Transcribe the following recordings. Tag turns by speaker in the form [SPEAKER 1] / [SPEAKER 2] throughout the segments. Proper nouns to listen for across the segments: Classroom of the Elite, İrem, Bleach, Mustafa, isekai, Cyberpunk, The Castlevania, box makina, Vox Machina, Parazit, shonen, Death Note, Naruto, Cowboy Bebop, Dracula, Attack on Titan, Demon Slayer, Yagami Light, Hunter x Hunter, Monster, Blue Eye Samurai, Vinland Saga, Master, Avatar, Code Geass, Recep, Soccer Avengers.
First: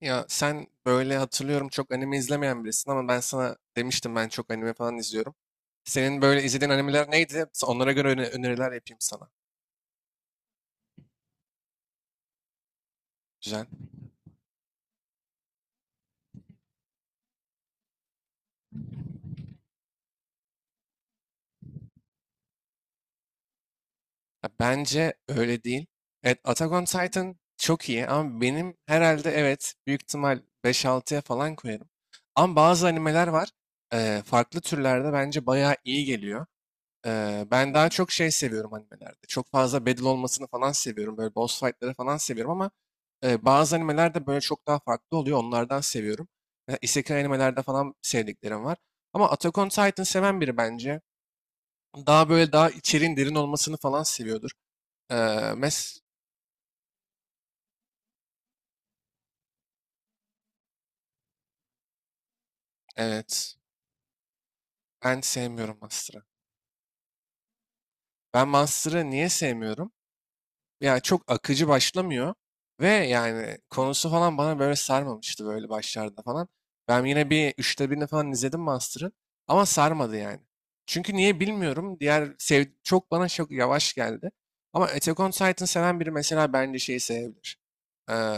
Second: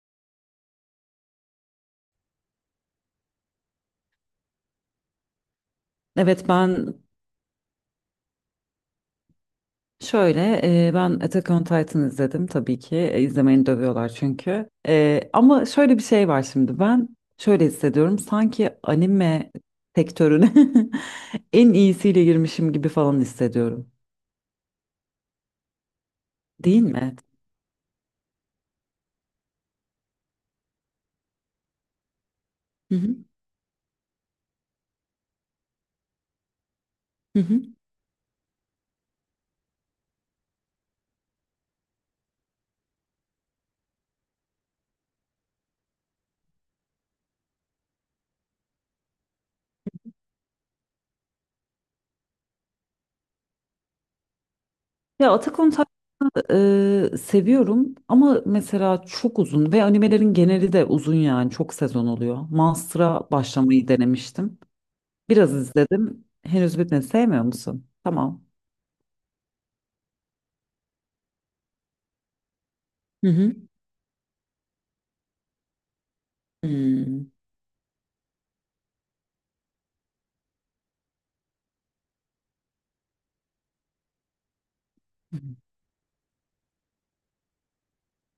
[SPEAKER 1] Ya sen böyle hatırlıyorum çok anime izlemeyen birisin ama ben sana demiştim ben çok anime falan izliyorum. Senin böyle
[SPEAKER 2] Evet,
[SPEAKER 1] izlediğin animeler neydi? Onlara göre öneriler yapayım sana.
[SPEAKER 2] şöyle ben Attack on Titan izledim, tabii ki.
[SPEAKER 1] Güzel.
[SPEAKER 2] İzlemeni dövüyorlar çünkü... ama şöyle bir şey var şimdi. Ben şöyle hissediyorum, sanki anime sektörüne en iyisiyle girmişim gibi falan hissediyorum,
[SPEAKER 1] Ya bence öyle değil. Evet, Attack
[SPEAKER 2] değil
[SPEAKER 1] on
[SPEAKER 2] mi?
[SPEAKER 1] Titan çok iyi ama benim herhalde evet büyük ihtimal beş altıya falan koyarım. Ama bazı
[SPEAKER 2] Hı hı.
[SPEAKER 1] animeler var. Farklı türlerde bence bayağı iyi geliyor.
[SPEAKER 2] Hı hı.
[SPEAKER 1] Ben daha çok şey seviyorum animelerde. Çok fazla battle olmasını falan seviyorum. Böyle boss fight'ları falan seviyorum ama bazı animelerde böyle çok daha farklı oluyor. Onlardan seviyorum. Mesela isekai animelerde falan sevdiklerim var. Ama Attack on Titan seven biri bence. Daha böyle daha içeriğin derin olmasını falan seviyordur. Ee,
[SPEAKER 2] Ya, Attack on
[SPEAKER 1] mes
[SPEAKER 2] Titan seviyorum ama mesela çok uzun ve animelerin geneli de uzun, yani çok sezon oluyor. Monster'a
[SPEAKER 1] Evet.
[SPEAKER 2] başlamayı denemiştim.
[SPEAKER 1] Ben
[SPEAKER 2] Biraz
[SPEAKER 1] sevmiyorum Master'ı.
[SPEAKER 2] izledim. Henüz bitmedi. Sevmiyor musun? Tamam.
[SPEAKER 1] Ben Master'ı niye sevmiyorum? Yani çok akıcı başlamıyor. Ve
[SPEAKER 2] Hı hı.
[SPEAKER 1] yani konusu falan bana böyle sarmamıştı böyle başlarda falan. Ben yine
[SPEAKER 2] Hmm.
[SPEAKER 1] bir üçte birini falan izledim Master'ın. Ama sarmadı yani. Çünkü niye bilmiyorum. Diğer çok bana çok yavaş geldi. Ama Attack on Titan seven biri mesela bence şeyi sevebilir. Ee,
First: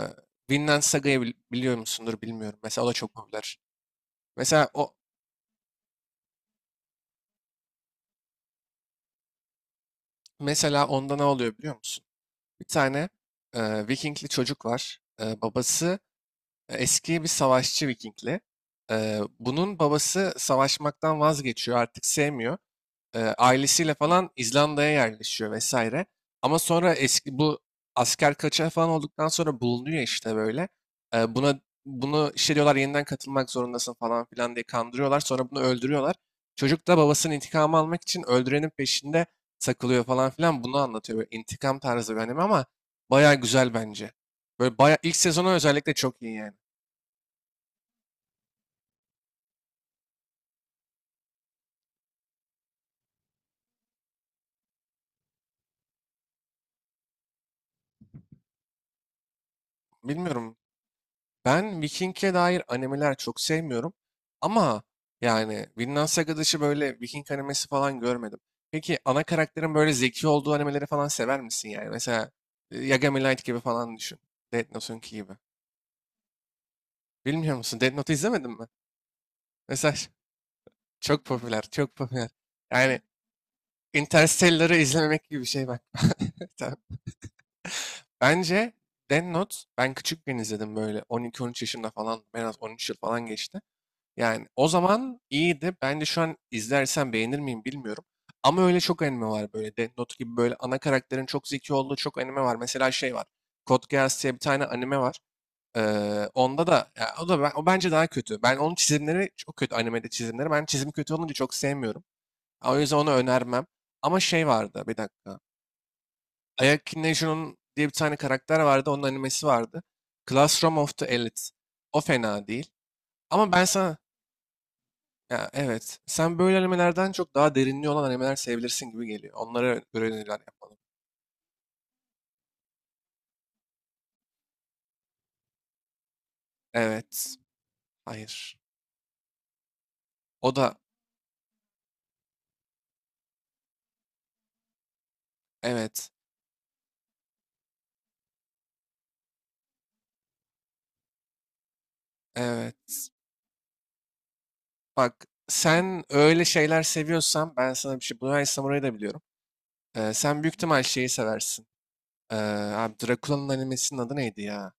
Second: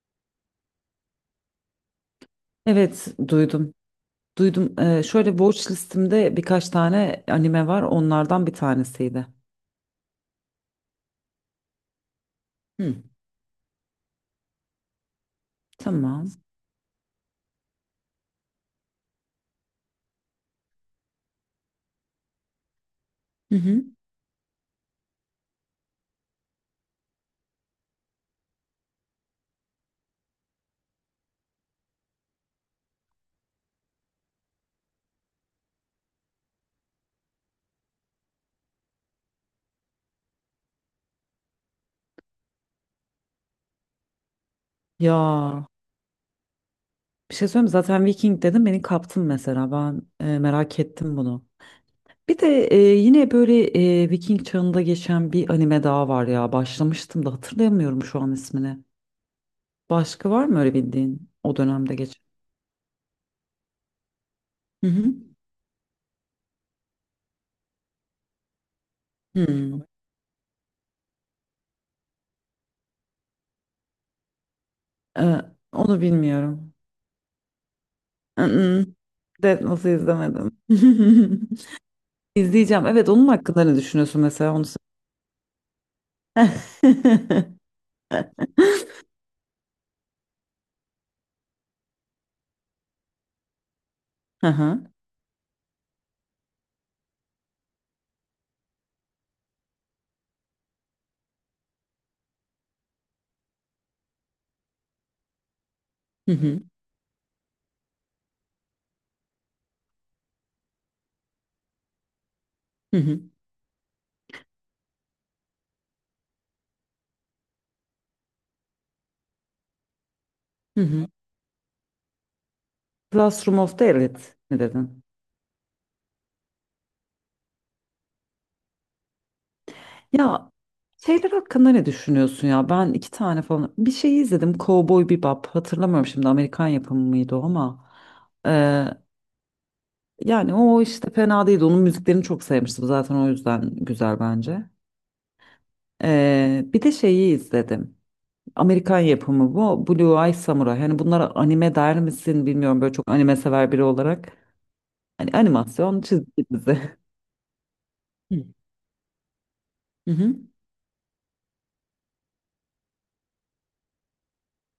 [SPEAKER 1] Vinland Saga'yı biliyor musundur bilmiyorum. Mesela o da
[SPEAKER 2] Evet,
[SPEAKER 1] çok popüler.
[SPEAKER 2] duydum.
[SPEAKER 1] Mesela
[SPEAKER 2] Duydum.
[SPEAKER 1] o
[SPEAKER 2] Şöyle, watch listemde birkaç tane anime var. Onlardan bir tanesiydi.
[SPEAKER 1] Mesela onda ne oluyor biliyor musun? Bir
[SPEAKER 2] Hı.
[SPEAKER 1] tane Vikingli çocuk var. Babası
[SPEAKER 2] Tamam.
[SPEAKER 1] eski bir savaşçı Vikingli. Bunun babası savaşmaktan vazgeçiyor, artık sevmiyor.
[SPEAKER 2] Hı hı.
[SPEAKER 1] Ailesiyle falan İzlanda'ya yerleşiyor vesaire. Ama sonra eski bu asker kaçağı falan olduktan sonra bulunuyor işte böyle. Buna Bunu işte diyorlar yeniden katılmak zorundasın falan filan diye kandırıyorlar. Sonra bunu öldürüyorlar. Çocuk da babasının intikamı almak için öldürenin peşinde takılıyor falan filan. Bunu anlatıyor böyle intikam tarzı bir anime ama baya güzel bence. Böyle baya ilk sezonu
[SPEAKER 2] Ya,
[SPEAKER 1] özellikle çok iyi yani.
[SPEAKER 2] bir şey söyleyeyim mi? Zaten Viking dedim, beni kaptın mesela. Ben merak ettim bunu. Bir de yine böyle Viking çağında geçen bir anime daha var ya. Başlamıştım da hatırlayamıyorum şu an ismini. Başka var
[SPEAKER 1] Bilmiyorum.
[SPEAKER 2] mı öyle bildiğin o
[SPEAKER 1] Ben
[SPEAKER 2] dönemde geçen?
[SPEAKER 1] Viking'e dair animeler çok sevmiyorum. Ama
[SPEAKER 2] Hı hı.
[SPEAKER 1] yani Vinland Saga dışı böyle Viking animesi falan görmedim. Peki ana karakterin
[SPEAKER 2] Hmm.
[SPEAKER 1] böyle zeki olduğu animeleri falan sever misin yani? Mesela Yagami Light gibi falan düşün. Death Note'unki gibi.
[SPEAKER 2] Ee, Onu bilmiyorum.
[SPEAKER 1] Bilmiyor musun? Death Note izlemedin mi?
[SPEAKER 2] Mm-mm. Death Note'u
[SPEAKER 1] Mesela
[SPEAKER 2] izlemedim.
[SPEAKER 1] çok popüler, çok popüler.
[SPEAKER 2] İzleyeceğim.
[SPEAKER 1] Yani
[SPEAKER 2] Evet, onun hakkında ne düşünüyorsun mesela, onu
[SPEAKER 1] Interstellar'ı
[SPEAKER 2] söyle.
[SPEAKER 1] izlememek gibi bir şey bak. Tamam. Bence Death Note ben küçükken izledim böyle 12-13 yaşında falan. En az 13 yıl falan geçti. Yani o
[SPEAKER 2] Aha.
[SPEAKER 1] zaman iyiydi. Ben de şu an izlersen beğenir miyim bilmiyorum. Ama öyle çok anime var böyle. Death Note gibi böyle ana karakterin çok zeki olduğu çok anime var. Mesela şey var. Code Geass diye bir tane anime var.
[SPEAKER 2] Hı hı.
[SPEAKER 1] Onda da ya o da o bence daha kötü. Ben onun çizimleri çok kötü animede çizimleri. Ben çizim kötü olunca çok sevmiyorum. O yüzden
[SPEAKER 2] Hı
[SPEAKER 1] onu
[SPEAKER 2] hı.
[SPEAKER 1] önermem. Ama şey vardı bir dakika. Ayaki Neju'nun diye bir tane karakter vardı. Onun animesi vardı. Classroom
[SPEAKER 2] Hı
[SPEAKER 1] of the
[SPEAKER 2] hı.
[SPEAKER 1] Elite. O fena değil. Ama
[SPEAKER 2] Classroom
[SPEAKER 1] ben
[SPEAKER 2] of the
[SPEAKER 1] sana
[SPEAKER 2] Elite mi dedin?
[SPEAKER 1] Ya, evet. Sen böyle animelerden çok daha derinliği olan animeler sevebilirsin gibi geliyor. Onlara göre öneriler
[SPEAKER 2] Ya,
[SPEAKER 1] yapalım.
[SPEAKER 2] şeyler hakkında ne düşünüyorsun ya? Ben iki tane falan bir şey izledim. Cowboy Bebop. Hatırlamıyorum şimdi, Amerikan yapımı
[SPEAKER 1] Evet.
[SPEAKER 2] mıydı o ama.
[SPEAKER 1] Hayır.
[SPEAKER 2] Ee,
[SPEAKER 1] O
[SPEAKER 2] Yani
[SPEAKER 1] da
[SPEAKER 2] o işte fena değildi. Onun müziklerini çok sevmiştim zaten, o yüzden güzel bence.
[SPEAKER 1] evet.
[SPEAKER 2] Bir de şeyi izledim. Amerikan yapımı bu. Blue Eye Samurai. Hani bunlara anime der misin bilmiyorum, böyle çok
[SPEAKER 1] Evet.
[SPEAKER 2] anime sever biri olarak.
[SPEAKER 1] Bak
[SPEAKER 2] Hani, animasyon
[SPEAKER 1] sen öyle
[SPEAKER 2] çizgi
[SPEAKER 1] şeyler
[SPEAKER 2] dizi.
[SPEAKER 1] seviyorsan ben sana bir şey.
[SPEAKER 2] Hı hı.
[SPEAKER 1] Bunai Samurai'ı da biliyorum.
[SPEAKER 2] Hı.
[SPEAKER 1] Sen büyük ihtimal şeyi seversin. Ee, Abi Dracula'nın animesinin adı neydi ya?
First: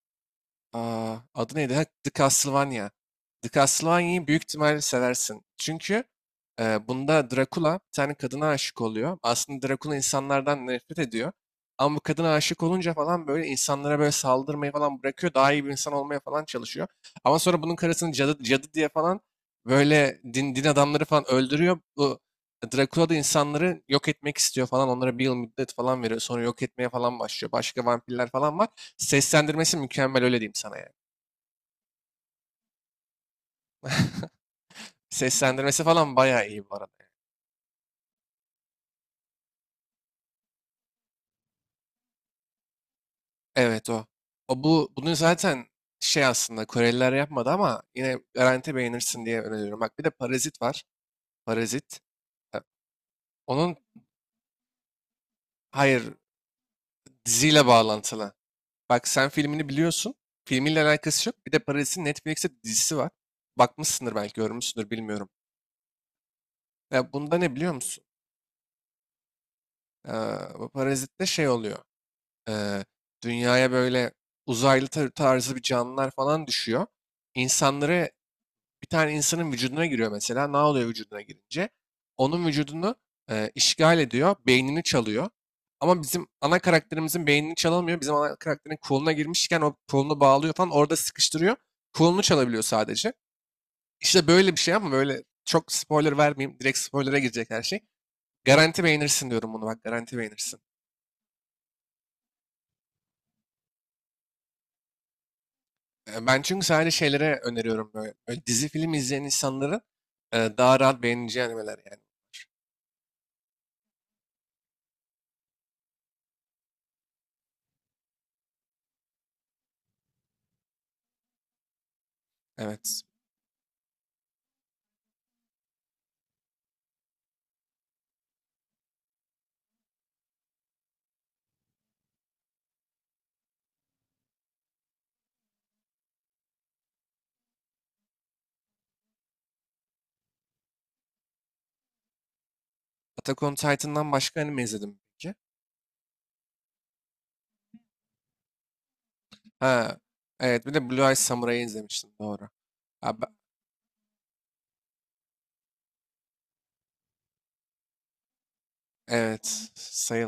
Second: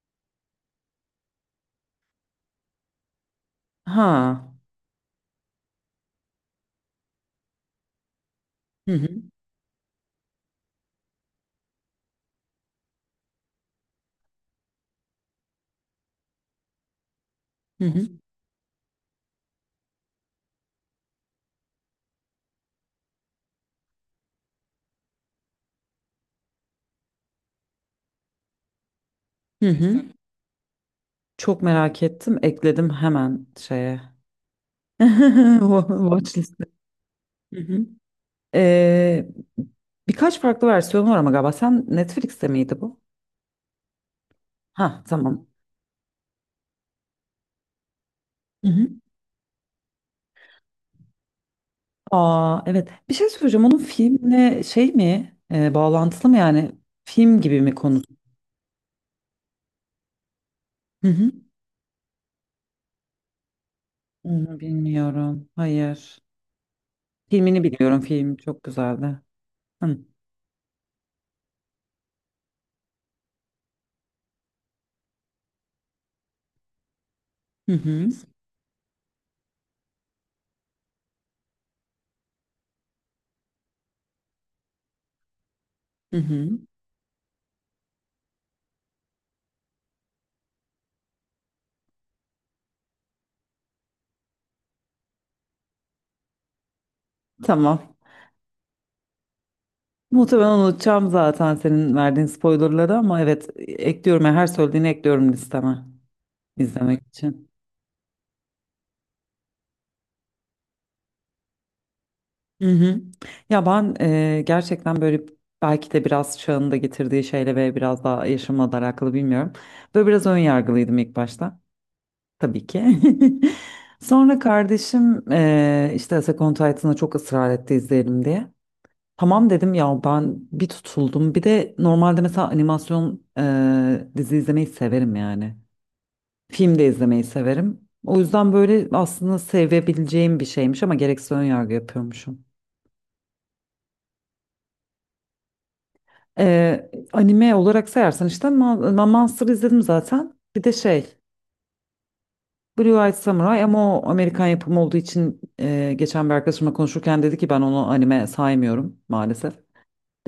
[SPEAKER 1] Adı neydi? Ha, The Castlevania. The Castlevania'yı büyük
[SPEAKER 2] Ha.
[SPEAKER 1] ihtimalle seversin. Çünkü bunda Dracula bir tane kadına aşık
[SPEAKER 2] Hı hı.
[SPEAKER 1] oluyor. Aslında Dracula insanlardan nefret ediyor. Ama bu kadına aşık olunca falan böyle insanlara böyle saldırmayı falan bırakıyor. Daha iyi bir insan olmaya falan çalışıyor. Ama sonra bunun
[SPEAKER 2] Hı hı.
[SPEAKER 1] karısını cadı, cadı diye falan böyle din adamları falan öldürüyor. Bu Dracula da insanları yok etmek istiyor falan. Onlara bir yıl müddet falan veriyor. Sonra yok etmeye falan başlıyor. Başka vampirler falan var.
[SPEAKER 2] Hı
[SPEAKER 1] Seslendirmesi
[SPEAKER 2] hı.
[SPEAKER 1] mükemmel öyle diyeyim sana yani.
[SPEAKER 2] Çok merak ettim. Ekledim hemen şeye.
[SPEAKER 1] Seslendirmesi falan
[SPEAKER 2] Watch
[SPEAKER 1] bayağı
[SPEAKER 2] liste.
[SPEAKER 1] iyi bu arada.
[SPEAKER 2] Hı hı. Ee, Birkaç farklı versiyonu var ama galiba. Sen Netflix'te miydi bu?
[SPEAKER 1] Evet o. O bu
[SPEAKER 2] Ha,
[SPEAKER 1] Bunu
[SPEAKER 2] tamam.
[SPEAKER 1] zaten şey aslında Koreliler yapmadı ama yine
[SPEAKER 2] Hı
[SPEAKER 1] garanti
[SPEAKER 2] hı.
[SPEAKER 1] beğenirsin diye öneriyorum. Bak bir de Parazit var. Parazit. E,
[SPEAKER 2] Aa, evet. Bir şey söyleyeceğim.
[SPEAKER 1] Onun
[SPEAKER 2] Onun filmle şey mi,
[SPEAKER 1] Hayır,
[SPEAKER 2] bağlantılı mı yani? Film gibi
[SPEAKER 1] diziyle
[SPEAKER 2] mi konu?
[SPEAKER 1] bağlantılı. Bak sen filmini biliyorsun. Filmiyle
[SPEAKER 2] Hı
[SPEAKER 1] alakası
[SPEAKER 2] hı.
[SPEAKER 1] yok. Bir de Parazit'in Netflix'te dizisi var. Bakmışsındır belki
[SPEAKER 2] Onu
[SPEAKER 1] görmüşsündür bilmiyorum.
[SPEAKER 2] bilmiyorum. Hayır.
[SPEAKER 1] Ya bunda ne
[SPEAKER 2] Filmini
[SPEAKER 1] biliyor
[SPEAKER 2] biliyorum.
[SPEAKER 1] musun?
[SPEAKER 2] Film çok güzeldi. Hı hı.
[SPEAKER 1] Ee, Bu Parazit'te şey oluyor. eee, Dünyaya böyle uzaylı tarzı bir canlılar falan düşüyor.
[SPEAKER 2] Hı
[SPEAKER 1] İnsanları Bir tane insanın vücuduna giriyor mesela. Ne oluyor vücuduna girince? Onun vücudunu işgal ediyor, beynini çalıyor. Ama
[SPEAKER 2] hı.
[SPEAKER 1] bizim
[SPEAKER 2] Hı.
[SPEAKER 1] ana karakterimizin beynini çalamıyor. Bizim ana karakterin koluna girmişken o kolunu bağlıyor falan orada sıkıştırıyor. Kolunu çalabiliyor sadece. İşte böyle bir şey ama böyle çok spoiler vermeyeyim. Direkt spoilere girecek her şey.
[SPEAKER 2] Tamam.
[SPEAKER 1] Garanti beğenirsin diyorum bunu bak garanti
[SPEAKER 2] Muhtemelen
[SPEAKER 1] beğenirsin.
[SPEAKER 2] unutacağım zaten senin verdiğin spoilerları ama evet, ekliyorum. Yani her söylediğini ekliyorum listeme,
[SPEAKER 1] Ben çünkü sadece
[SPEAKER 2] izlemek
[SPEAKER 1] şeylere
[SPEAKER 2] için.
[SPEAKER 1] öneriyorum böyle. Böyle dizi film izleyen insanların daha rahat beğeneceği animeler yani.
[SPEAKER 2] Hı hı. Ya ben gerçekten böyle, belki de biraz çağın da getirdiği şeyle ve biraz daha yaşımla da alakalı, bilmiyorum. Böyle biraz ön yargılıydım ilk başta. Tabii ki.
[SPEAKER 1] Evet.
[SPEAKER 2] Sonra kardeşim işte Attack on Titan'a çok ısrar etti izleyelim diye. Tamam dedim ya, ben bir tutuldum. Bir de normalde mesela animasyon dizi izlemeyi severim yani. Film de izlemeyi severim. O yüzden böyle aslında sevebileceğim bir şeymiş ama gereksiz ön yargı yapıyormuşum.
[SPEAKER 1] Attack on Titan'dan başka anime izledim peki.
[SPEAKER 2] Anime olarak sayarsan işte Monster izledim
[SPEAKER 1] Ha,
[SPEAKER 2] zaten. Bir
[SPEAKER 1] evet bir
[SPEAKER 2] de
[SPEAKER 1] de Blue
[SPEAKER 2] şey,
[SPEAKER 1] Eye Samurai'yi izlemiştim doğru.
[SPEAKER 2] Blue Eyed
[SPEAKER 1] Ya ben-
[SPEAKER 2] Samurai, ama o Amerikan yapımı olduğu için geçen bir arkadaşımla konuşurken dedi ki ben onu anime saymıyorum maalesef.
[SPEAKER 1] evet,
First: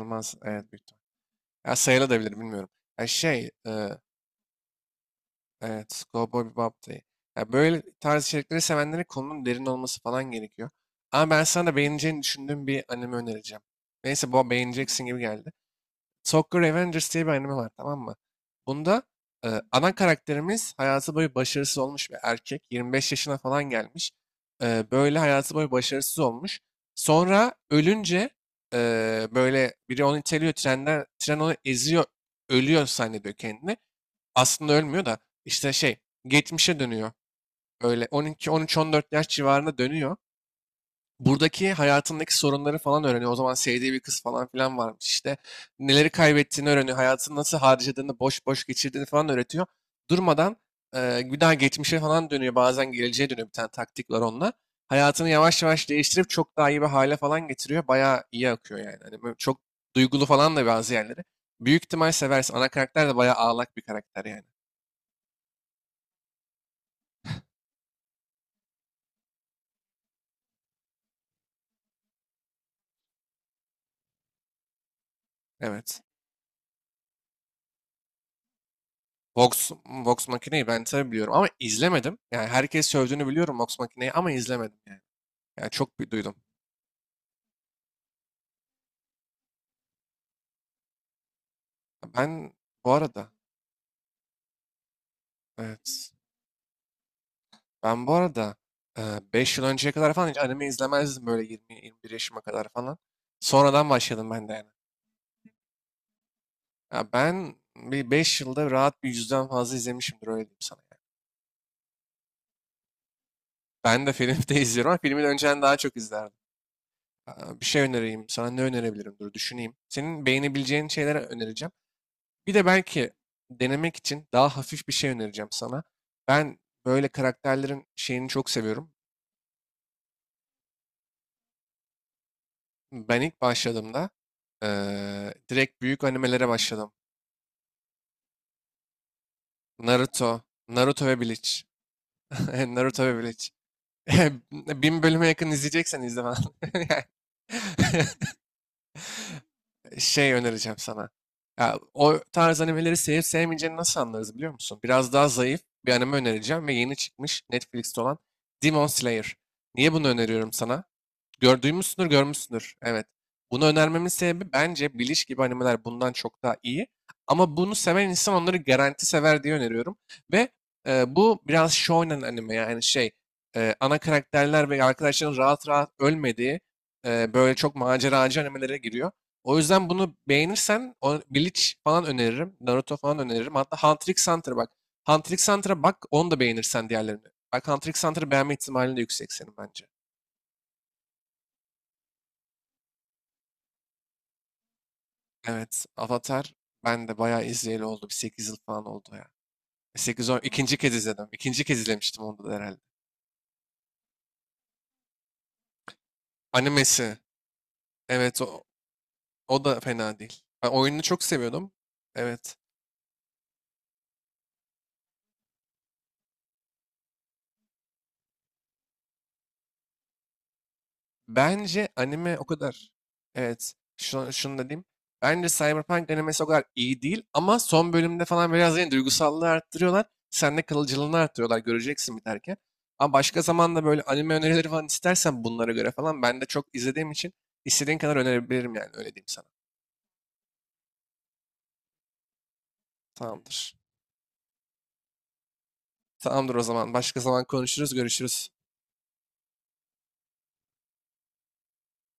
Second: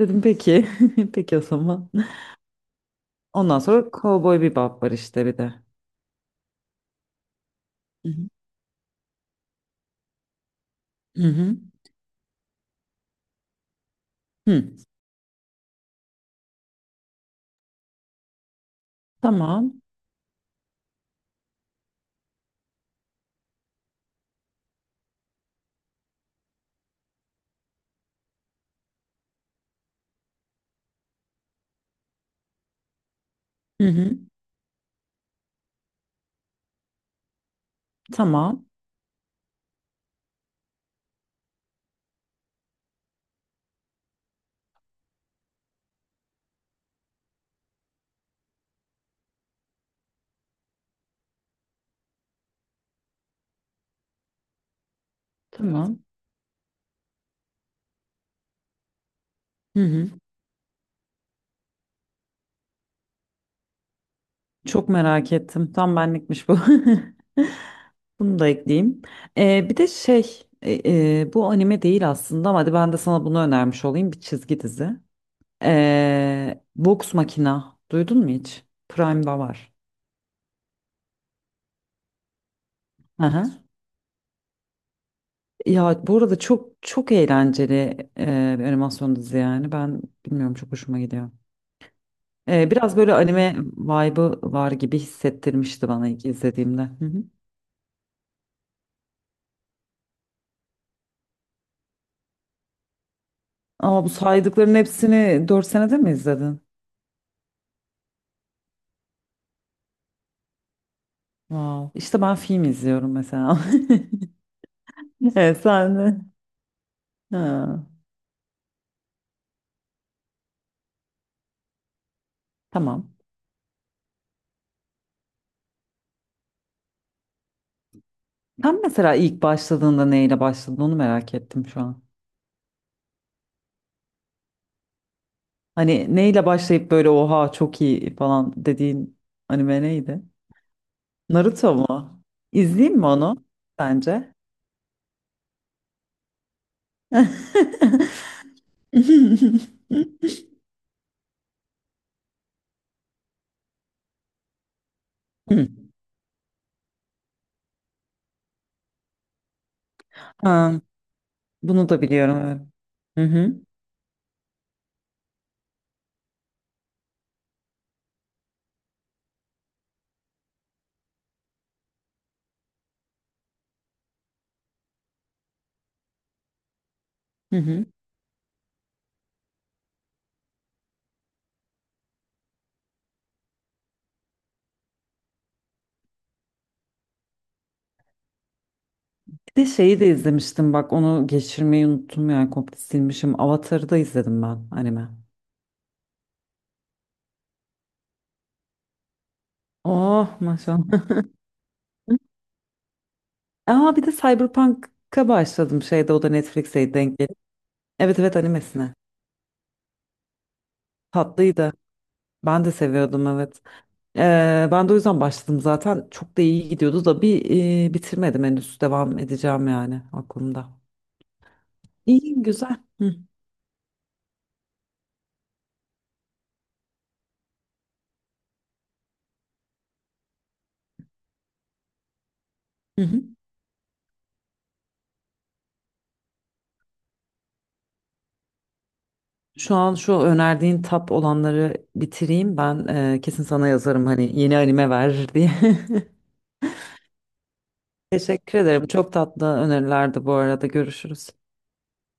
[SPEAKER 2] Dedim peki.
[SPEAKER 1] Evet büyük ihtimal.
[SPEAKER 2] Peki, o
[SPEAKER 1] Ya
[SPEAKER 2] zaman.
[SPEAKER 1] sayılabilir bilmiyorum. Ya
[SPEAKER 2] Ondan sonra Cowboy Bebop var işte bir de.
[SPEAKER 1] evet, Cowboy Bebop da iyi. Ya böyle
[SPEAKER 2] Hı
[SPEAKER 1] tarz
[SPEAKER 2] hı.
[SPEAKER 1] içerikleri sevenlere konunun derin olması falan gerekiyor.
[SPEAKER 2] Hı
[SPEAKER 1] Ama ben
[SPEAKER 2] hı.
[SPEAKER 1] sana da beğeneceğini düşündüğüm bir anime önereceğim. Neyse bu
[SPEAKER 2] Hı.
[SPEAKER 1] beğeneceksin gibi geldi. Soccer Avengers diye bir anime var tamam mı? Bunda
[SPEAKER 2] Tamam.
[SPEAKER 1] ana karakterimiz hayatı boyu başarısız olmuş bir erkek. 25 yaşına falan gelmiş. Böyle hayatı boyu başarısız olmuş. Sonra ölünce e, böyle biri onu iteliyor trenden, tren onu eziyor, ölüyor zannediyor kendini.
[SPEAKER 2] Hı hı.
[SPEAKER 1] Aslında ölmüyor da işte şey geçmişe dönüyor. Öyle 12,
[SPEAKER 2] Tamam.
[SPEAKER 1] 13, 14 yaş civarında dönüyor buradaki hayatındaki sorunları falan öğreniyor. O zaman sevdiği bir kız falan filan varmış işte. Neleri kaybettiğini öğreniyor. Hayatını nasıl harcadığını, boş boş geçirdiğini falan öğretiyor. Durmadan bir daha geçmişe falan dönüyor. Bazen geleceğe dönüyor bir tane taktik var onunla. Hayatını yavaş yavaş
[SPEAKER 2] Tamam.
[SPEAKER 1] değiştirip çok daha iyi bir hale falan getiriyor. Bayağı iyi akıyor yani. Hani böyle çok
[SPEAKER 2] Hı hı.
[SPEAKER 1] duygulu falan da bazı yerleri. Büyük ihtimal seversin. Ana karakter de bayağı ağlak bir karakter yani.
[SPEAKER 2] Çok merak ettim. Tam benlikmiş bu. Bunu da ekleyeyim. Bir de şey, bu anime değil aslında ama hadi ben de sana bunu önermiş olayım, bir çizgi dizi.
[SPEAKER 1] Evet.
[SPEAKER 2] Box Makina. Duydun mu hiç? Prime'da
[SPEAKER 1] Vox,
[SPEAKER 2] var.
[SPEAKER 1] Vox Machina'yı ben tabii biliyorum ama izlemedim. Yani herkes sövdüğünü
[SPEAKER 2] Hı hı.
[SPEAKER 1] biliyorum Vox Machina'yı ama izlemedim yani. Ya çok
[SPEAKER 2] Ya,
[SPEAKER 1] bir
[SPEAKER 2] bu
[SPEAKER 1] duydum.
[SPEAKER 2] arada çok çok eğlenceli bir animasyon dizi yani. Ben bilmiyorum, çok hoşuma gidiyor.
[SPEAKER 1] Ben bu
[SPEAKER 2] Biraz böyle
[SPEAKER 1] arada
[SPEAKER 2] anime vibe'ı var gibi hissettirmişti bana
[SPEAKER 1] evet.
[SPEAKER 2] ilk izlediğimde. Hı hı.
[SPEAKER 1] Ben bu arada 5 yıl önceye kadar falan hiç anime izlemezdim böyle 20-21 yaşıma kadar falan. Sonradan
[SPEAKER 2] Ama bu
[SPEAKER 1] başladım ben de yani.
[SPEAKER 2] saydıkların hepsini 4 senede mi izledin?
[SPEAKER 1] Ya ben bir 5 yılda rahat bir yüzden fazla izlemişimdir öyle diyeyim sana, yani.
[SPEAKER 2] Wow. İşte ben film izliyorum mesela.
[SPEAKER 1] Ben de film de izliyorum ama filmi de
[SPEAKER 2] Evet,
[SPEAKER 1] önceden daha çok
[SPEAKER 2] sen de.
[SPEAKER 1] izlerdim. Bir şey
[SPEAKER 2] Ha,
[SPEAKER 1] önereyim sana ne önerebilirim dur düşüneyim. Senin beğenebileceğin şeyler önereceğim. Bir de belki
[SPEAKER 2] tamam.
[SPEAKER 1] denemek için daha hafif bir şey önereceğim sana. Ben böyle karakterlerin şeyini çok
[SPEAKER 2] Sen
[SPEAKER 1] seviyorum.
[SPEAKER 2] mesela ilk başladığında neyle başladın, onu merak ettim şu an.
[SPEAKER 1] Ben ilk başladığımda direkt büyük
[SPEAKER 2] Hani neyle
[SPEAKER 1] animelere
[SPEAKER 2] başlayıp
[SPEAKER 1] başladım.
[SPEAKER 2] böyle oha çok iyi falan dediğin anime neydi?
[SPEAKER 1] Naruto, Naruto ve Bleach.
[SPEAKER 2] Naruto mu? İzleyeyim
[SPEAKER 1] Naruto
[SPEAKER 2] mi
[SPEAKER 1] ve
[SPEAKER 2] onu
[SPEAKER 1] Bleach.
[SPEAKER 2] sence?
[SPEAKER 1] Bin bölüme yakın izleyeceksen izle falan. Yani şey önereceğim sana. Ya, o tarz animeleri sevip sevmeyeceğini nasıl anlarız biliyor musun? Biraz daha zayıf bir anime önereceğim ve yeni çıkmış Netflix'te olan Demon Slayer. Niye bunu öneriyorum
[SPEAKER 2] Ha,
[SPEAKER 1] sana?
[SPEAKER 2] bunu da
[SPEAKER 1] Duymuşsundur,
[SPEAKER 2] biliyorum. Evet.
[SPEAKER 1] görmüşsündür. Evet.
[SPEAKER 2] Hı hı.
[SPEAKER 1] Bunu önermemin sebebi bence Bleach gibi animeler bundan çok daha iyi. Ama bunu seven insan onları garanti sever diye öneriyorum. Ve bu biraz shonen anime yani ana karakterler ve arkadaşların rahat rahat ölmediği böyle
[SPEAKER 2] Hı
[SPEAKER 1] çok
[SPEAKER 2] hı.
[SPEAKER 1] maceracı animelere giriyor. O yüzden bunu beğenirsen Bleach falan öneririm. Naruto falan öneririm. Hatta Hunter x Hunter bak. Hunter x Hunter'a bak onu da beğenirsen diğerlerini. Bak Hunter x Hunter'ı beğenme ihtimalin de yüksek
[SPEAKER 2] Bir
[SPEAKER 1] senin
[SPEAKER 2] de
[SPEAKER 1] bence.
[SPEAKER 2] şeyi de izlemiştim bak, onu geçirmeyi unuttum, yani komple silmişim. Avatar'ı da izledim, ben, anime.
[SPEAKER 1] Evet, Avatar ben de bayağı izleyeli oldu. Bir 8 yıl falan oldu ya. E, sekiz
[SPEAKER 2] Oh,
[SPEAKER 1] on ikinci kez
[SPEAKER 2] maşallah.
[SPEAKER 1] izledim. İkinci kez izlemiştim onu da herhalde.
[SPEAKER 2] Aa, bir de Cyberpunk'a başladım şeyde, o da Netflix'e
[SPEAKER 1] Animesi.
[SPEAKER 2] denk gelip. Evet, evet,
[SPEAKER 1] Evet
[SPEAKER 2] animesine.
[SPEAKER 1] o da fena değil. Ben oyununu çok seviyordum.
[SPEAKER 2] Tatlıydı.
[SPEAKER 1] Evet.
[SPEAKER 2] Ben de seviyordum, evet. Ben de o yüzden başladım zaten. Çok da iyi gidiyordu da bitirmedim henüz. Devam edeceğim yani, aklımda.
[SPEAKER 1] Bence
[SPEAKER 2] İyi,
[SPEAKER 1] anime o
[SPEAKER 2] güzel.
[SPEAKER 1] kadar.
[SPEAKER 2] Hı.
[SPEAKER 1] Evet. Şunu da diyeyim. Bence Cyberpunk animesi o kadar iyi değil ama son bölümde falan biraz yine duygusallığı arttırıyorlar. Sende kalıcılığını arttırıyorlar göreceksin biterken.
[SPEAKER 2] Hı
[SPEAKER 1] Ama
[SPEAKER 2] hı.
[SPEAKER 1] başka zaman da böyle anime önerileri falan istersen bunlara göre falan ben de çok izlediğim için istediğin kadar önerebilirim yani öyle diyeyim sana.
[SPEAKER 2] Şu an şu önerdiğin tap olanları bitireyim. Ben kesin sana
[SPEAKER 1] Tamamdır.
[SPEAKER 2] yazarım hani yeni anime ver diye.
[SPEAKER 1] Tamamdır o zaman. Başka zaman konuşuruz, görüşürüz.
[SPEAKER 2] Teşekkür ederim. Çok tatlı önerilerdi bu arada. Görüşürüz.